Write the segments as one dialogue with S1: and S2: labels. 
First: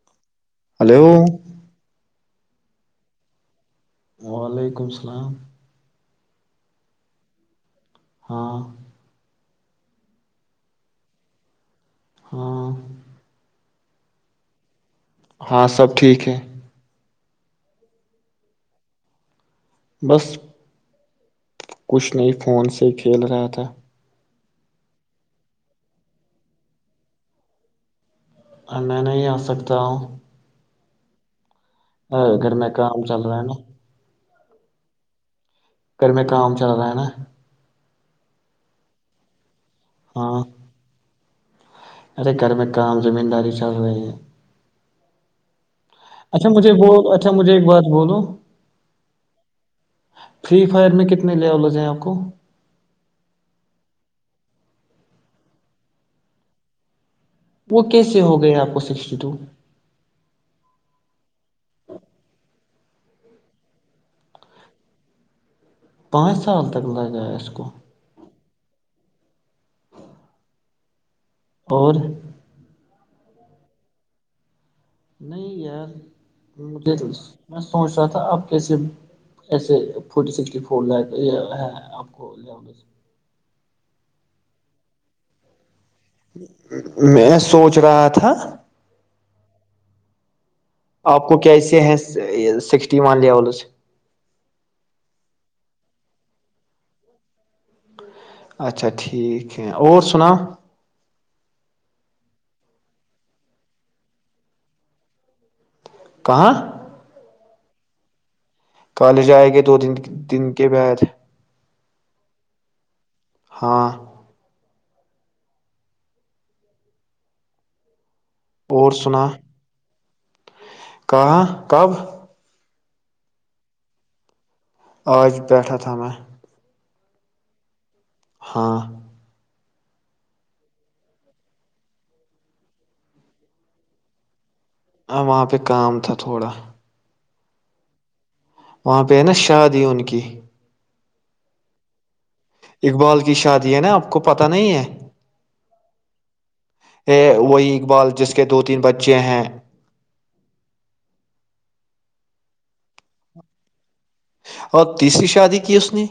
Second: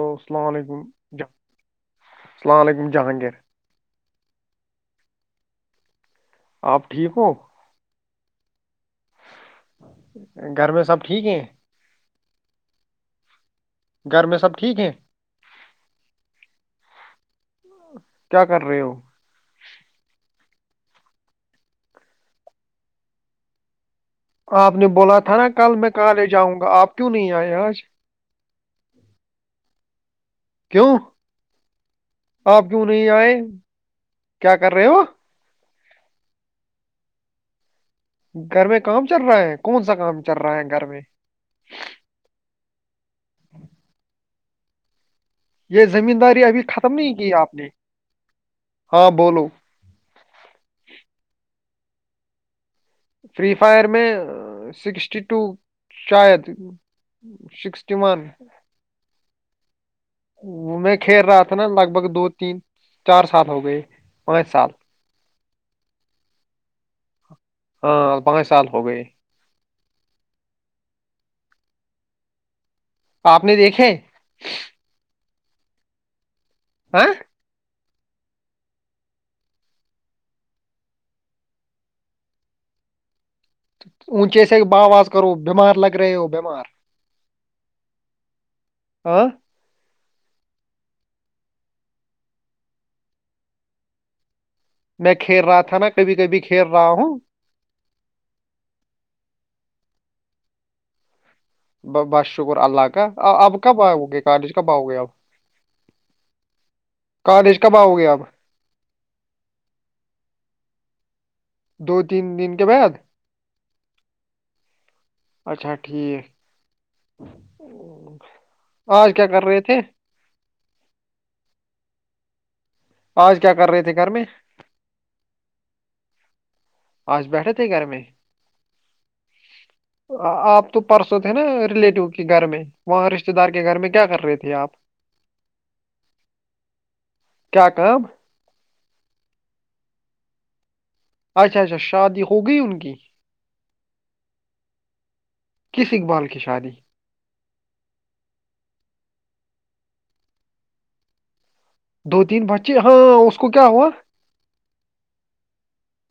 S1: ا [inaudible] السلام علیکم
S2: ہلو
S1: ج السلام علیکم جہانگیر
S2: وعلیکم السلام
S1: آپ ٹھیک ہو
S2: ہاں
S1: گھر میں سب ٹھیک ہے
S2: ہاں
S1: گھر میں سب ٹھیک ہیں
S2: ہاں سب ٹھیک ہے
S1: کیا کر رہے ہو
S2: بس کچھ نہیں فون سے کھیل رہا تھا
S1: آپ نے بولا تھا نا کل میں کالج آؤں گا آپ کیوں نہیں آئے آج
S2: میں نہیں آ سکتا ہوں
S1: کیوں
S2: ا گھر
S1: آپ
S2: میں
S1: کیوں
S2: کام
S1: نہیں
S2: چل
S1: آئے
S2: رہا ہے نا
S1: کیا کر رہے ہو
S2: گھر میں کام چل رہا ہے نا
S1: گھر میں کام چل رہا ہے کون سا کام چل
S2: ہاں
S1: رہا ہے گھر میں ج [inaudible]
S2: ارے گھر میں کام زمین داری چل رہ ہیں
S1: یہ زمینداری
S2: اچھا
S1: ابھی
S2: مجھے ب
S1: ختم نہیں
S2: اچھا
S1: کی
S2: مجھے
S1: آپ
S2: ایک
S1: نے
S2: بات بولو
S1: ہاں بولو
S2: فری فائر میں کتنے لیولز ہیں رکو [inaudible]
S1: فری فائر میں سکسٹی ٹو شاید
S2: وہ
S1: سکسٹی ون
S2: کیسے ہو گئے آپ کو سکسٹی ٹو
S1: کھیر رہا تھا نا لگ بھگ دو تین چار سال ہو گئے پانچ سال
S2: پانچ سال تک لگ جائے
S1: ہاں پانچ سال ہو گئے
S2: اور
S1: آپ نے دیکھے
S2: نہیں یار ہ
S1: ہاں
S2: [unintelligible] [inaudible] سوچ رہا تھا آپ کیسے ایسے فورٹی سکسٹی فور لاک ہے آپ کو لے میں سے
S1: اونچیس با آواز کرو ب بیمار لگے
S2: میں سوچ رہا تھا
S1: ہاں
S2: آپ کو کیسے ہیں سکسٹی ون لیولز
S1: میں کھیل رہا تھا نا کبھی کبھی کھیر رہا ہوں
S2: اچھا ٹھیک ہے اور سنا
S1: بس شکر اللہ کا اب کب آؤ گے کالج کب آؤ گے اب
S2: کہاں
S1: الج کب آؤ گے آپ
S2: کالج آئے گے دو دن دن کے بعد
S1: دو تین دن کے بعد
S2: ہاں
S1: اچھا ٹھیک
S2: اور
S1: آج کیا
S2: سنا
S1: کر رہے تھے
S2: کہاں کب
S1: آج کیا کر رہے تھے گھر میں
S2: عج پڈہ تھامہ
S1: آج بیٹھے تھے گھر میں
S2: ہاں
S1: آپ تو پرسوں تھے نا ریلیٹو کے گھر میں وہاں رشتتے دار کے گھر میں کیا کر رہے تھے آپ
S2: ہاں وہاں پہ کام تھا تھوڑا
S1: کیا کا
S2: وہاں پہ ہے نا شادی ان کی
S1: اچھا اچھا شادی ہو گئی ان
S2: اقبال کی شادی ہے نا آپ کو پتا نہیں ہے
S1: کس اقبال کی شادی
S2: ا وہی اقبال جس کے دو تین بچے بچے ہیں
S1: دو تین بچے ہاں اس کو کیا ہوا
S2: اور تیسری شادی کی اس نے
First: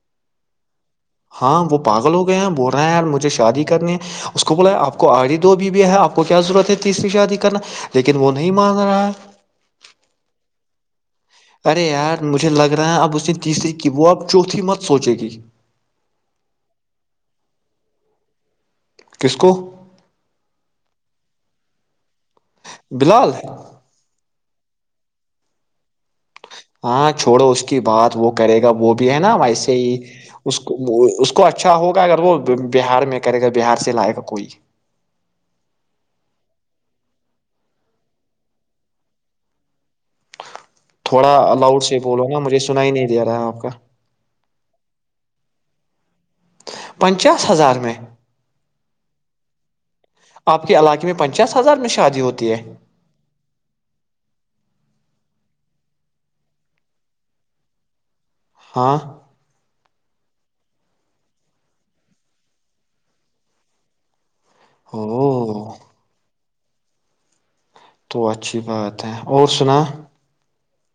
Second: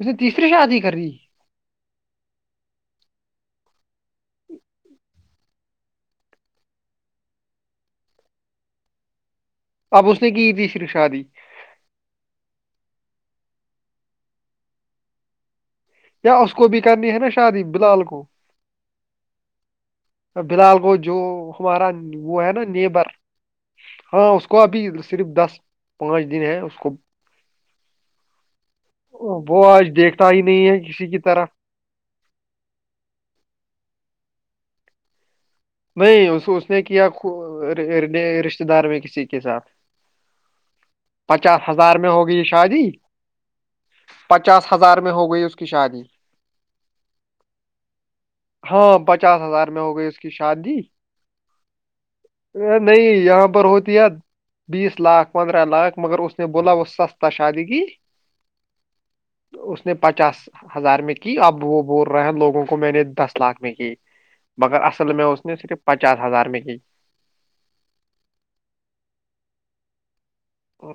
S1: اس نے تیسری شادی کر دی
S2: ہاں وہ پاگل ہو گیا ہیں بول رہے ہیں یار مجھے شادی کرنی ہے اس کو بولا آپ کو آری دو بیویا ہے آپ کو کیا ضرورت ہے تیسری شادی کرنا لیکن وہ نہیں مان رہا ہے
S1: اب اس نے کی تھی صرف شادی
S2: ارے یار مجھے لگ رہا ہے اب اس نے تیسری کی وہ اب چوتھی مت سوچے گی
S1: یا اس کو بھی کرنی ہے نا شادی بلال کو
S2: کس کو
S1: بلحال کو جو ہمارا وہ ہے نا نیبر
S2: بلال
S1: ہاں اس کو کو ابھی صرف دس پانچ دن ہے اس کو
S2: ہاں چھوڑو اس کی بات وہ کرے گا وہ بھی ہے نا
S1: وہ
S2: ویسے
S1: آج
S2: ہی
S1: دیکھتا
S2: اس
S1: نہیں ہے کسی کی
S2: اس کو
S1: طرف
S2: اچھا ہوگا اگر وہ بہار میں کرے گا بہار سے لائے گا کوئی
S1: نہیں اس اس نے کیا رشتہ دار میں کسی کے ساتھ
S2: تھوڑا
S1: پچاس
S2: لاؤڈ
S1: ہزار
S2: سے
S1: میں
S2: بولو نا
S1: ہوگئی
S2: مجھے سنا
S1: شادی
S2: ہی نہیں دے رہا ہے آپ کا
S1: پچاس ہزار میں ہو گئی اس کو کی شادی
S2: پنچاس ہزار میں
S1: [unintelligible] ہاں پچاس ہزار میں ہو گئی اس کی
S2: آپ کے علاقے میں پنچاس ہزار میں شادی ہوتی ہے
S1: نہیں یہاں پر ہوتی ہے بیس لاکھ پندرہ لاکھ مگر اس نے بولا وہ سستا شادی کی
S2: ہاں
S1: اس نے پچاس ہزار میں کی اب وہ بول رہے ہیں لوگوں کو میں نے دس لاکھ میں کی مگر میں اس نے
S2: او
S1: صرف پچاس ہزار میں کیا جی [unintelligible]
S2: تو اچھی بات ہے اور سنا
S1: ہ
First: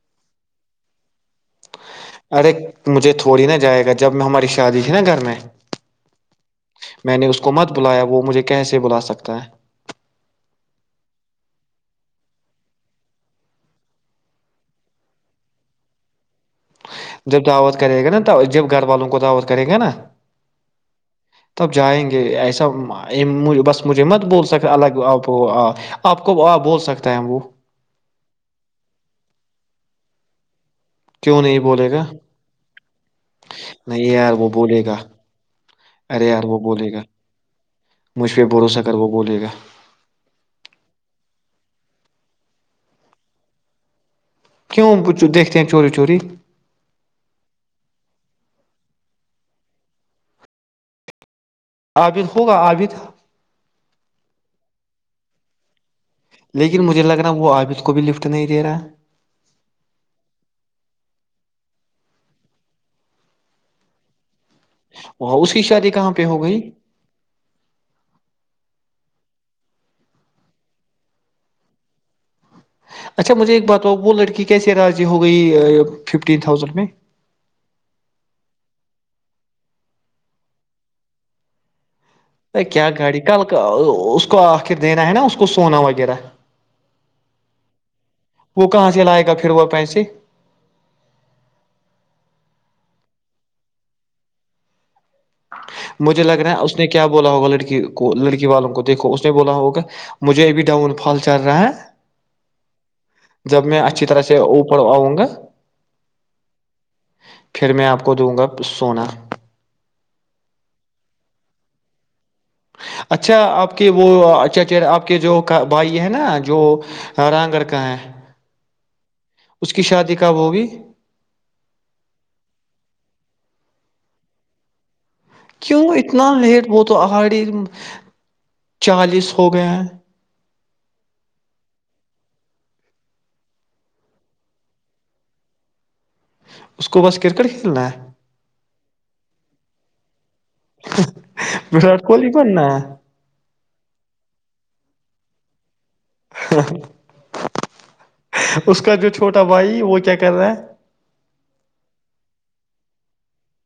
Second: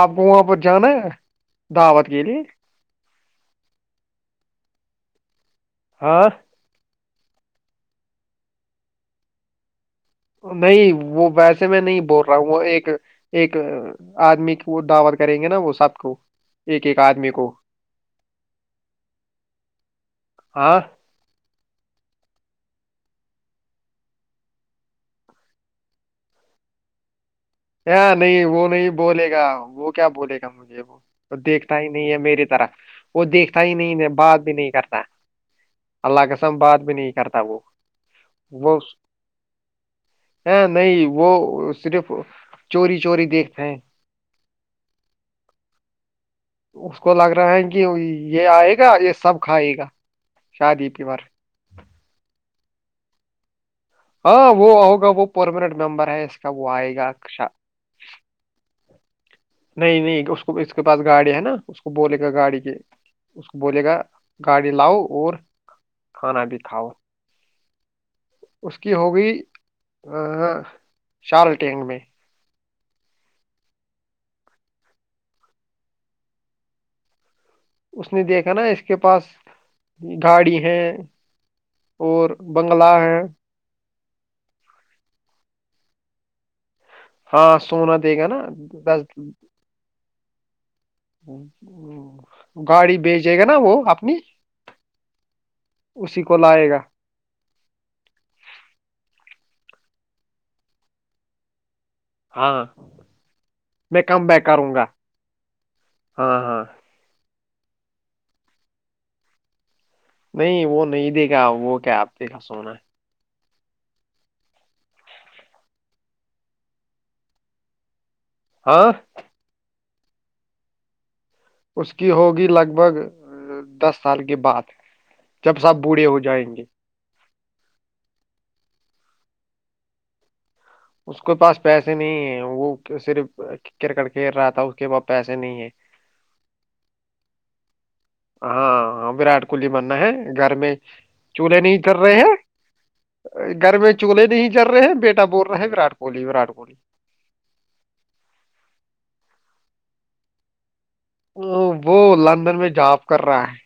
S1: آپ کو وہاں پر جانا ہے دعوت کے لیے
S2: ارے مجھے تھوڑی نہا جائے گا جب میں ہماری ا دی ہےھی نا گھر میں
S1: آاں [unintelligible]
S2: میں نے اس کو مت بلایا وہ مجھے کیسے بلا سکتا ہے
S1: نہیں وہ ویسے میں نہیں بول رہا ہوں وہ ایک ایک آدمی کی وہ دعوت کریں گے نا وہ سب کو ایک ایک آدمی
S2: جب
S1: کو
S2: دعوت کرے گا نا تو جب گھر والوں کو دعوت کریں گے نا
S1: ہاں
S2: تب جائیں گے ایسا بس مجھے مت بول سک الگ آپ آپ کب آ بول سکتا ہے وہ
S1: نہیں وہ نہیں بولے گا وہ کیا بولے گا مجھے وہ
S2: کیوں
S1: دیکھتا ہی
S2: بولے گا
S1: نہیں ہے میری طرف وہ دیکھتا ہی نہیں ہے
S2: یار
S1: بات
S2: وہ
S1: بھی نہیں
S2: بولے گا
S1: کرتا
S2: ارے
S1: اللہ کے
S2: یار
S1: سام
S2: وہ
S1: بات
S2: بولے
S1: بھی
S2: گا
S1: نہیں کرتا وہ
S2: مجھ پہ
S1: وہ
S2: بھروسہ کر بولے گا
S1: ہ نہیں وہ اس چوری چوری دیکھتے ہیں
S2: کیوں دیکھتے ہیں چوری چوری
S1: اس کو لگ رہا ہے کہ یہ آئے گا یہ سب کھائے گا شادی پ بار
S2: عابد ہوگا عابد ہے
S1: ہاں وہ ہوگا وہ پرمنٹ ممبر ہے اس کا
S2: لیکن
S1: وائے
S2: مجھے
S1: گا
S2: لگ رہا
S1: اشا
S2: وہ عابد کو بھی لفٹ نہیں دے رہا
S1: نہیں نہیں اس کو اس کے پاس گاڑی ہے نا اس کو بولے گا گاڑی کے اس کو بولے گا گاڑی لاؤ اور
S2: وہ اس کی شادی کہاں پہ ہو
S1: کھانا بھی
S2: گئی
S1: کھاؤ اس کی ہوگئی ا شال ٹینگ میں
S2: اچھا مجھے ایک بتاؤ وہ لڑکی کیسے راضی ہو گئی ففٹین تھاؤزینڈ میں
S1: اس نے دیکھا نا اس کے پاس گاڑی ہے اور
S2: ا کیا
S1: بنگلہ
S2: گاڑی
S1: ہے
S2: کل کا اس کو آخر دینا ہے نا اس کو سونا وغیرہ
S1: ہاں سونا دے گا نا
S2: وہ کہاں
S1: دس
S2: سے لائے گا پھر وہ پیسے
S1: گاڑی بھیج جائے گا نا وہ اپنی
S2: مجھے
S1: اسی کو
S2: لگ رہا ہے
S1: لائے
S2: اس
S1: گا
S2: نے کیا بولا ہوگا لڑکی کو لڑکی والوں کو دیکھو اس نے بولا ہوگا مجھے ابھی ڈاؤن فال چل رہا ہے
S1: ہاں
S2: جب
S1: میں
S2: اچھی
S1: کم
S2: طرح
S1: ب
S2: سے
S1: کروں
S2: اوپر
S1: گا
S2: آؤں
S1: ہاں ہاں
S2: پھر میں آپ کو دوں گا سونا
S1: نہیں وہ نہیں دے گا وہ کیا آپ ھیکسونا
S2: اچھا آپ کے وہ اچا اچ آپ کے جو بھائی ہے نا جو رانگگر کا ہے
S1: ہاں
S2: اس کی شادی کا وہو بھیی
S1: اس کی ہوگی لگ بھگ دس سال کے بعد جب سب
S2: کیوں
S1: بوڑھے ہو
S2: اتنا
S1: جائیں
S2: لیٹ
S1: گے
S2: وہ تو آہاڑی چالیس ہو گئے ہیں
S1: اس کے پاس پیسے نہیں ہے وہ صرف کرکٹ کھیل رہا تھا اس کے پاس پیسے نہیں ہے
S2: اس کو بس کرکٹ کھیلنا ہے
S1: ہاں ہاں وراٹ کوہلی ماننا ہے گھر میں چولہے نہیں جر
S2: وراٹ
S1: رہے
S2: کوہلی
S1: ہیں
S2: بننا ہے
S1: گھر میں چولہے نہیں جر رہے ہیں بیٹے بول رہے ہیں گرٹ کو کوہلی ووراٹ کوہلی
S2: اس کا جو چھوٹا بھائی وہ کیا کر رہا ہے
S1: ہ وہ لندن میں جاب کر رہا ہے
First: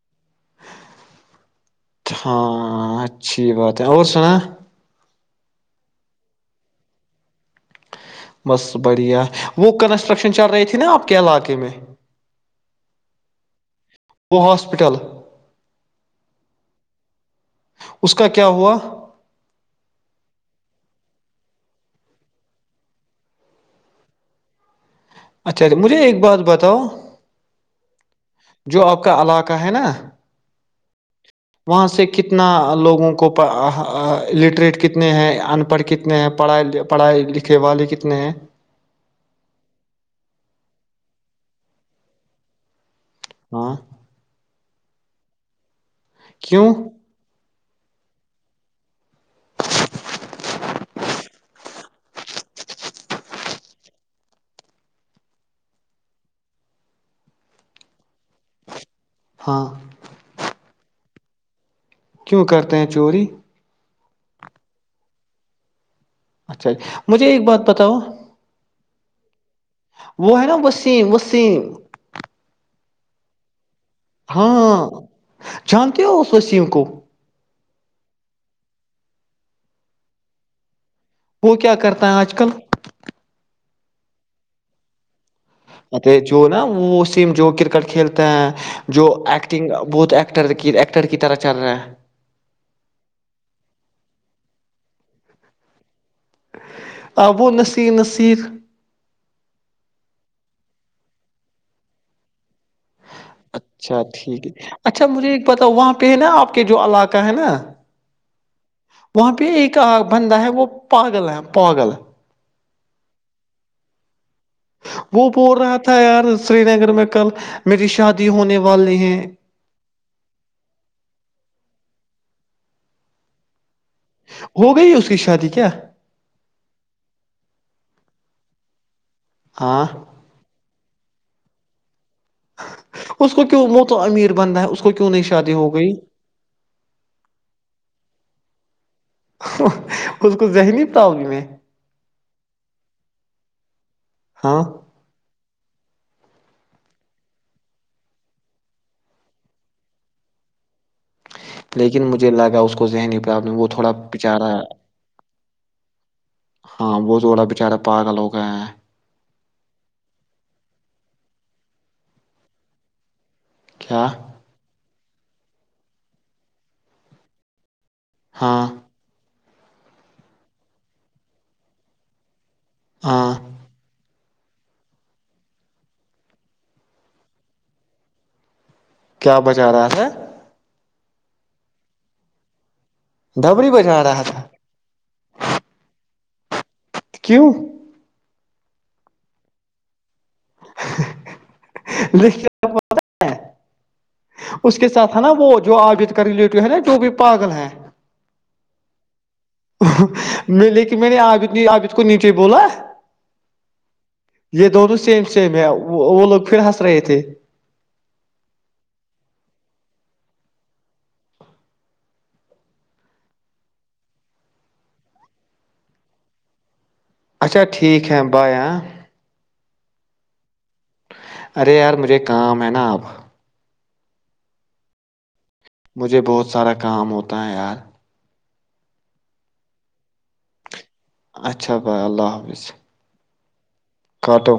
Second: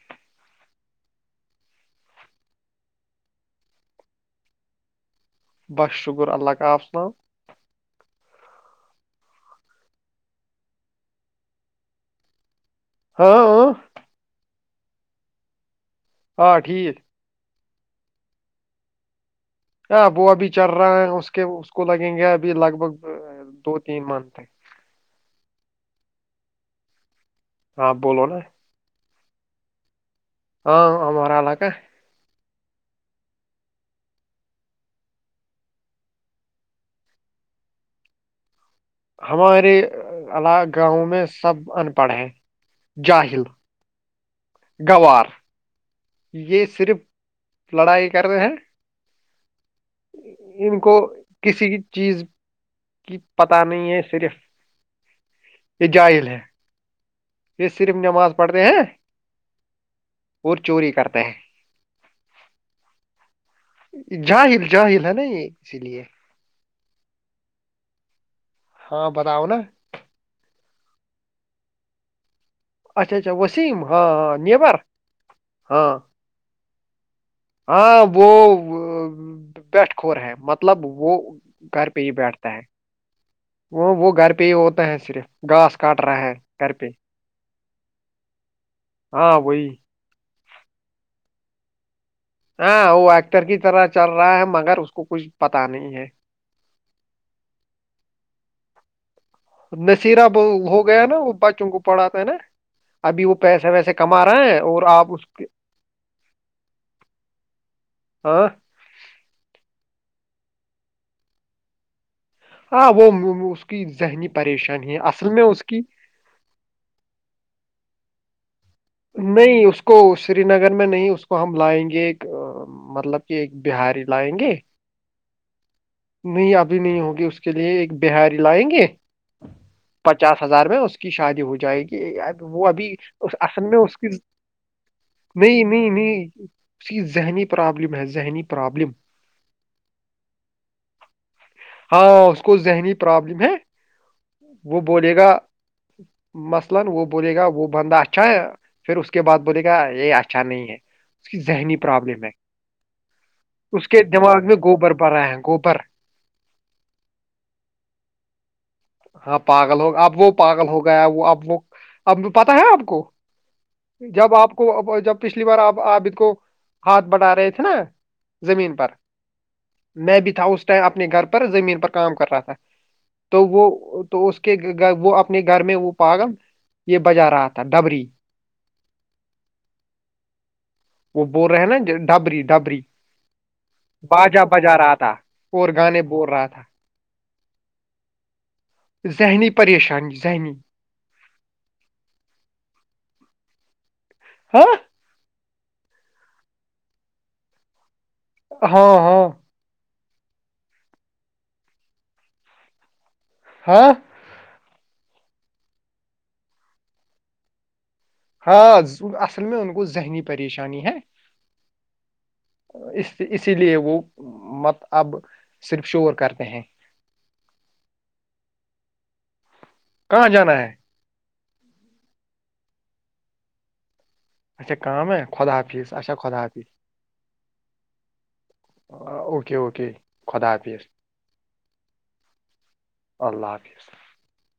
S2: ہاں اچھی بات ہے اور سنا
S1: بس شکر اللہ کاالیسلان
S2: بس بڑھیا وہ کنسٹرکشن چل رہی تھی نا آپ کے علاقے میں
S1: ہاں ہ
S2: وہ ہاسپٹل
S1: ہاں ٹھیک
S2: اس کا کیا ہوا
S1: ہاں وہ ابھی چل رہا ہے اس کے اس کو لگیں گے ابھی لگ بھگ دو تین من تک
S2: اچھا مجھے ایک بات بتاؤ
S1: ہاں بولو نا
S2: جو آپ کا علاقہ ہے نا
S1: ہاں آ مار ل کا
S2: وہاں سے کتنا لوگوں کو الٹریٹ کتنے ہیں ان پڑھ کتنے ہیں پڑھائی لکھے والے کتنے ہیں
S1: ہمارے گاؤں میں سب ان پڑھ ہیں جاہل
S2: ہاں
S1: گوار یہ
S2: کیوں
S1: صرف لڑائی کر رہے ہیں ان کو کسی چیز کی پتہ نہیں ہے صرف یہ جاہل ہے یہ صرف نماز پڑھ رہے ہیں
S2: ہاں
S1: اور چوری کرتے ہیں
S2: کیوں کرتے ہیں چوری
S1: جاہل جہل ہے نا یہ اسی لیے
S2: اچھا مجھے ایک بات بتاؤ
S1: ہاں بتاؤ نا
S2: م وسیم
S1: اچھا اچھا وہ
S2: ہاں
S1: ہاں
S2: جانتے ہو اس وی کو
S1: ہاں وہ بیٹھ کور ہے مطلب
S2: وہ کیا
S1: گھر پہ
S2: کرتا
S1: ہی
S2: ہے آج کل
S1: بیٹھتا وہ وہ گھر پہ ہی ہوتا ہے صرف گھاس
S2: ا
S1: کاٹ رہا ہے
S2: جو نا
S1: گھر پہ
S2: وہ سیم جو کرکٹ کھیلتے ہیں جو
S1: ہاں وہی
S2: ایکٹنگ بہت ٹر ایکٹر کی طرح چل رہا ہے
S1: ہاں وہ ایکٹر کی طرح چل رہا ہے مگر اس کو کچھ پتا نہیں ہے
S2: ابو نصیر نصیر
S1: نشیرہ ب ہو گیا نا وہ بچوں کو پڑھاتا ہے نا ابھی وہ پیسے ویسے
S2: اچھا
S1: کما
S2: ٹھیک
S1: رہا
S2: ہے
S1: اور
S2: اچھا
S1: آپ اس
S2: مجھے
S1: کے
S2: ایک پتا وہاں پہ ہے نا آپ کے جو علاقہ ہے نا
S1: ہاں
S2: وہاں پہ ایک بندا ہے وہ پاگل ہے پاگل
S1: ہاں وہ اس کی ذہنی پریشانی ہے
S2: وہ
S1: اصل میں
S2: بول
S1: اس
S2: رہا
S1: کی
S2: تھا یار سری نگر میں کل میری شادی ہونے وال
S1: نہیں اس کو سری نگر میں نہیں اس کو ہم لائیں گے یہ ایک مطلب کہ ایک بہاری لائیں گے
S2: ا کیا
S1: نہیں ابھی نہیں ہوگی اس کے لیے ایک بہاری لائیں گے
S2: ہاں
S1: پچاس ہزار میں اس کی شادی ہو جائے گی کہ اب وہ ابھی اس
S2: کو
S1: اصل
S2: کیوں
S1: میں
S2: وہ
S1: اس
S2: تو
S1: کی
S2: امیر بندہ ہے اس کو کیوں شادی
S1: نہیں
S2: ہو
S1: نہیں
S2: گئی
S1: نہیں اس کی ذہنی پرابلم ہے ذہنی پرابلم
S2: اس کو ذہنی پرابلم ہے
S1: ہاں اس کو ذہنی پرابلم ہے
S2: ہاں
S1: وہ بولے گا مثلا وہ بولے گا وہ بندہ اچھا ایا پھر اس کے بعد بولے گا اے اچھا نہیں کی ذہنی
S2: لیکن
S1: پرابلم ہے
S2: مجھے لگا اس کو ذہنی پرابلم وہ
S1: اس
S2: تھوڑا
S1: کے دماغ
S2: بچارا
S1: میں گوبر پڑ رہا ہے گوبر
S2: ہاں وہ جووڑا بچارا پاغ لوگا ہے
S1: ہاں پاگل ہوگیا اب وہ پاگل ہو گیا وہ اب وہ اب پتا ہے آپ کو
S2: کیا
S1: جب آپ کو جب پچھلی بار آپ آپ کو ہاتھ بٹا رہے تھے نا
S2: ہاں
S1: زمین پر میں بھی تھا اسس ائم اپنے گھر پر زمین پر کام کر رہا تھا
S2: ہاں
S1: تو وہ تو اس کے وہ اپنے گھر میں وہ پاغم یہ بجا رہا تھا ڈبری
S2: کیا بچا رہا س
S1: وہ بول رہے ہیں نا ڈابری ڈابری
S2: دھبڑی رہا
S1: بجا
S2: تھا
S1: بجا رہا تھا اور گانے ب بول رہا تھا
S2: سکوں
S1: ذہنی پریشانی زنی
S2: لیکن اس کے ساتھ ہے نا وہ جو آجت کر ریلیٹو ہے نا جو بھی پاگل ہے
S1: ہاں ہاں
S2: میں لے کے میں نے آبد آابد کو نیچے بولا
S1: ہاں
S2: یہ د تو سیم سیم ہے وہ لوگ پھر ہنس رہے تھے
S1: ہاں اصل میں ان کو ذہنی پریشانی ہے اس اسی لیے وہ مت اب صرف شور کرتے ہیں
S2: اچھا ٹھیک ہے بائے ہاں
S1: کہاں جانا ہے
S2: ارے یار مجھے کام ہے نا آپ
S1: اچھا کام ہے خدا حافظ اچھا
S2: مجھے
S1: خدا
S2: بہت
S1: حافظ
S2: سارا کام ہوتا ہے یار
S1: اوکے اوکے خدا حافظ
S2: اچھا بھائی اللہ حافظ
S1: اللہ حافظ الللہ
S2: کٹو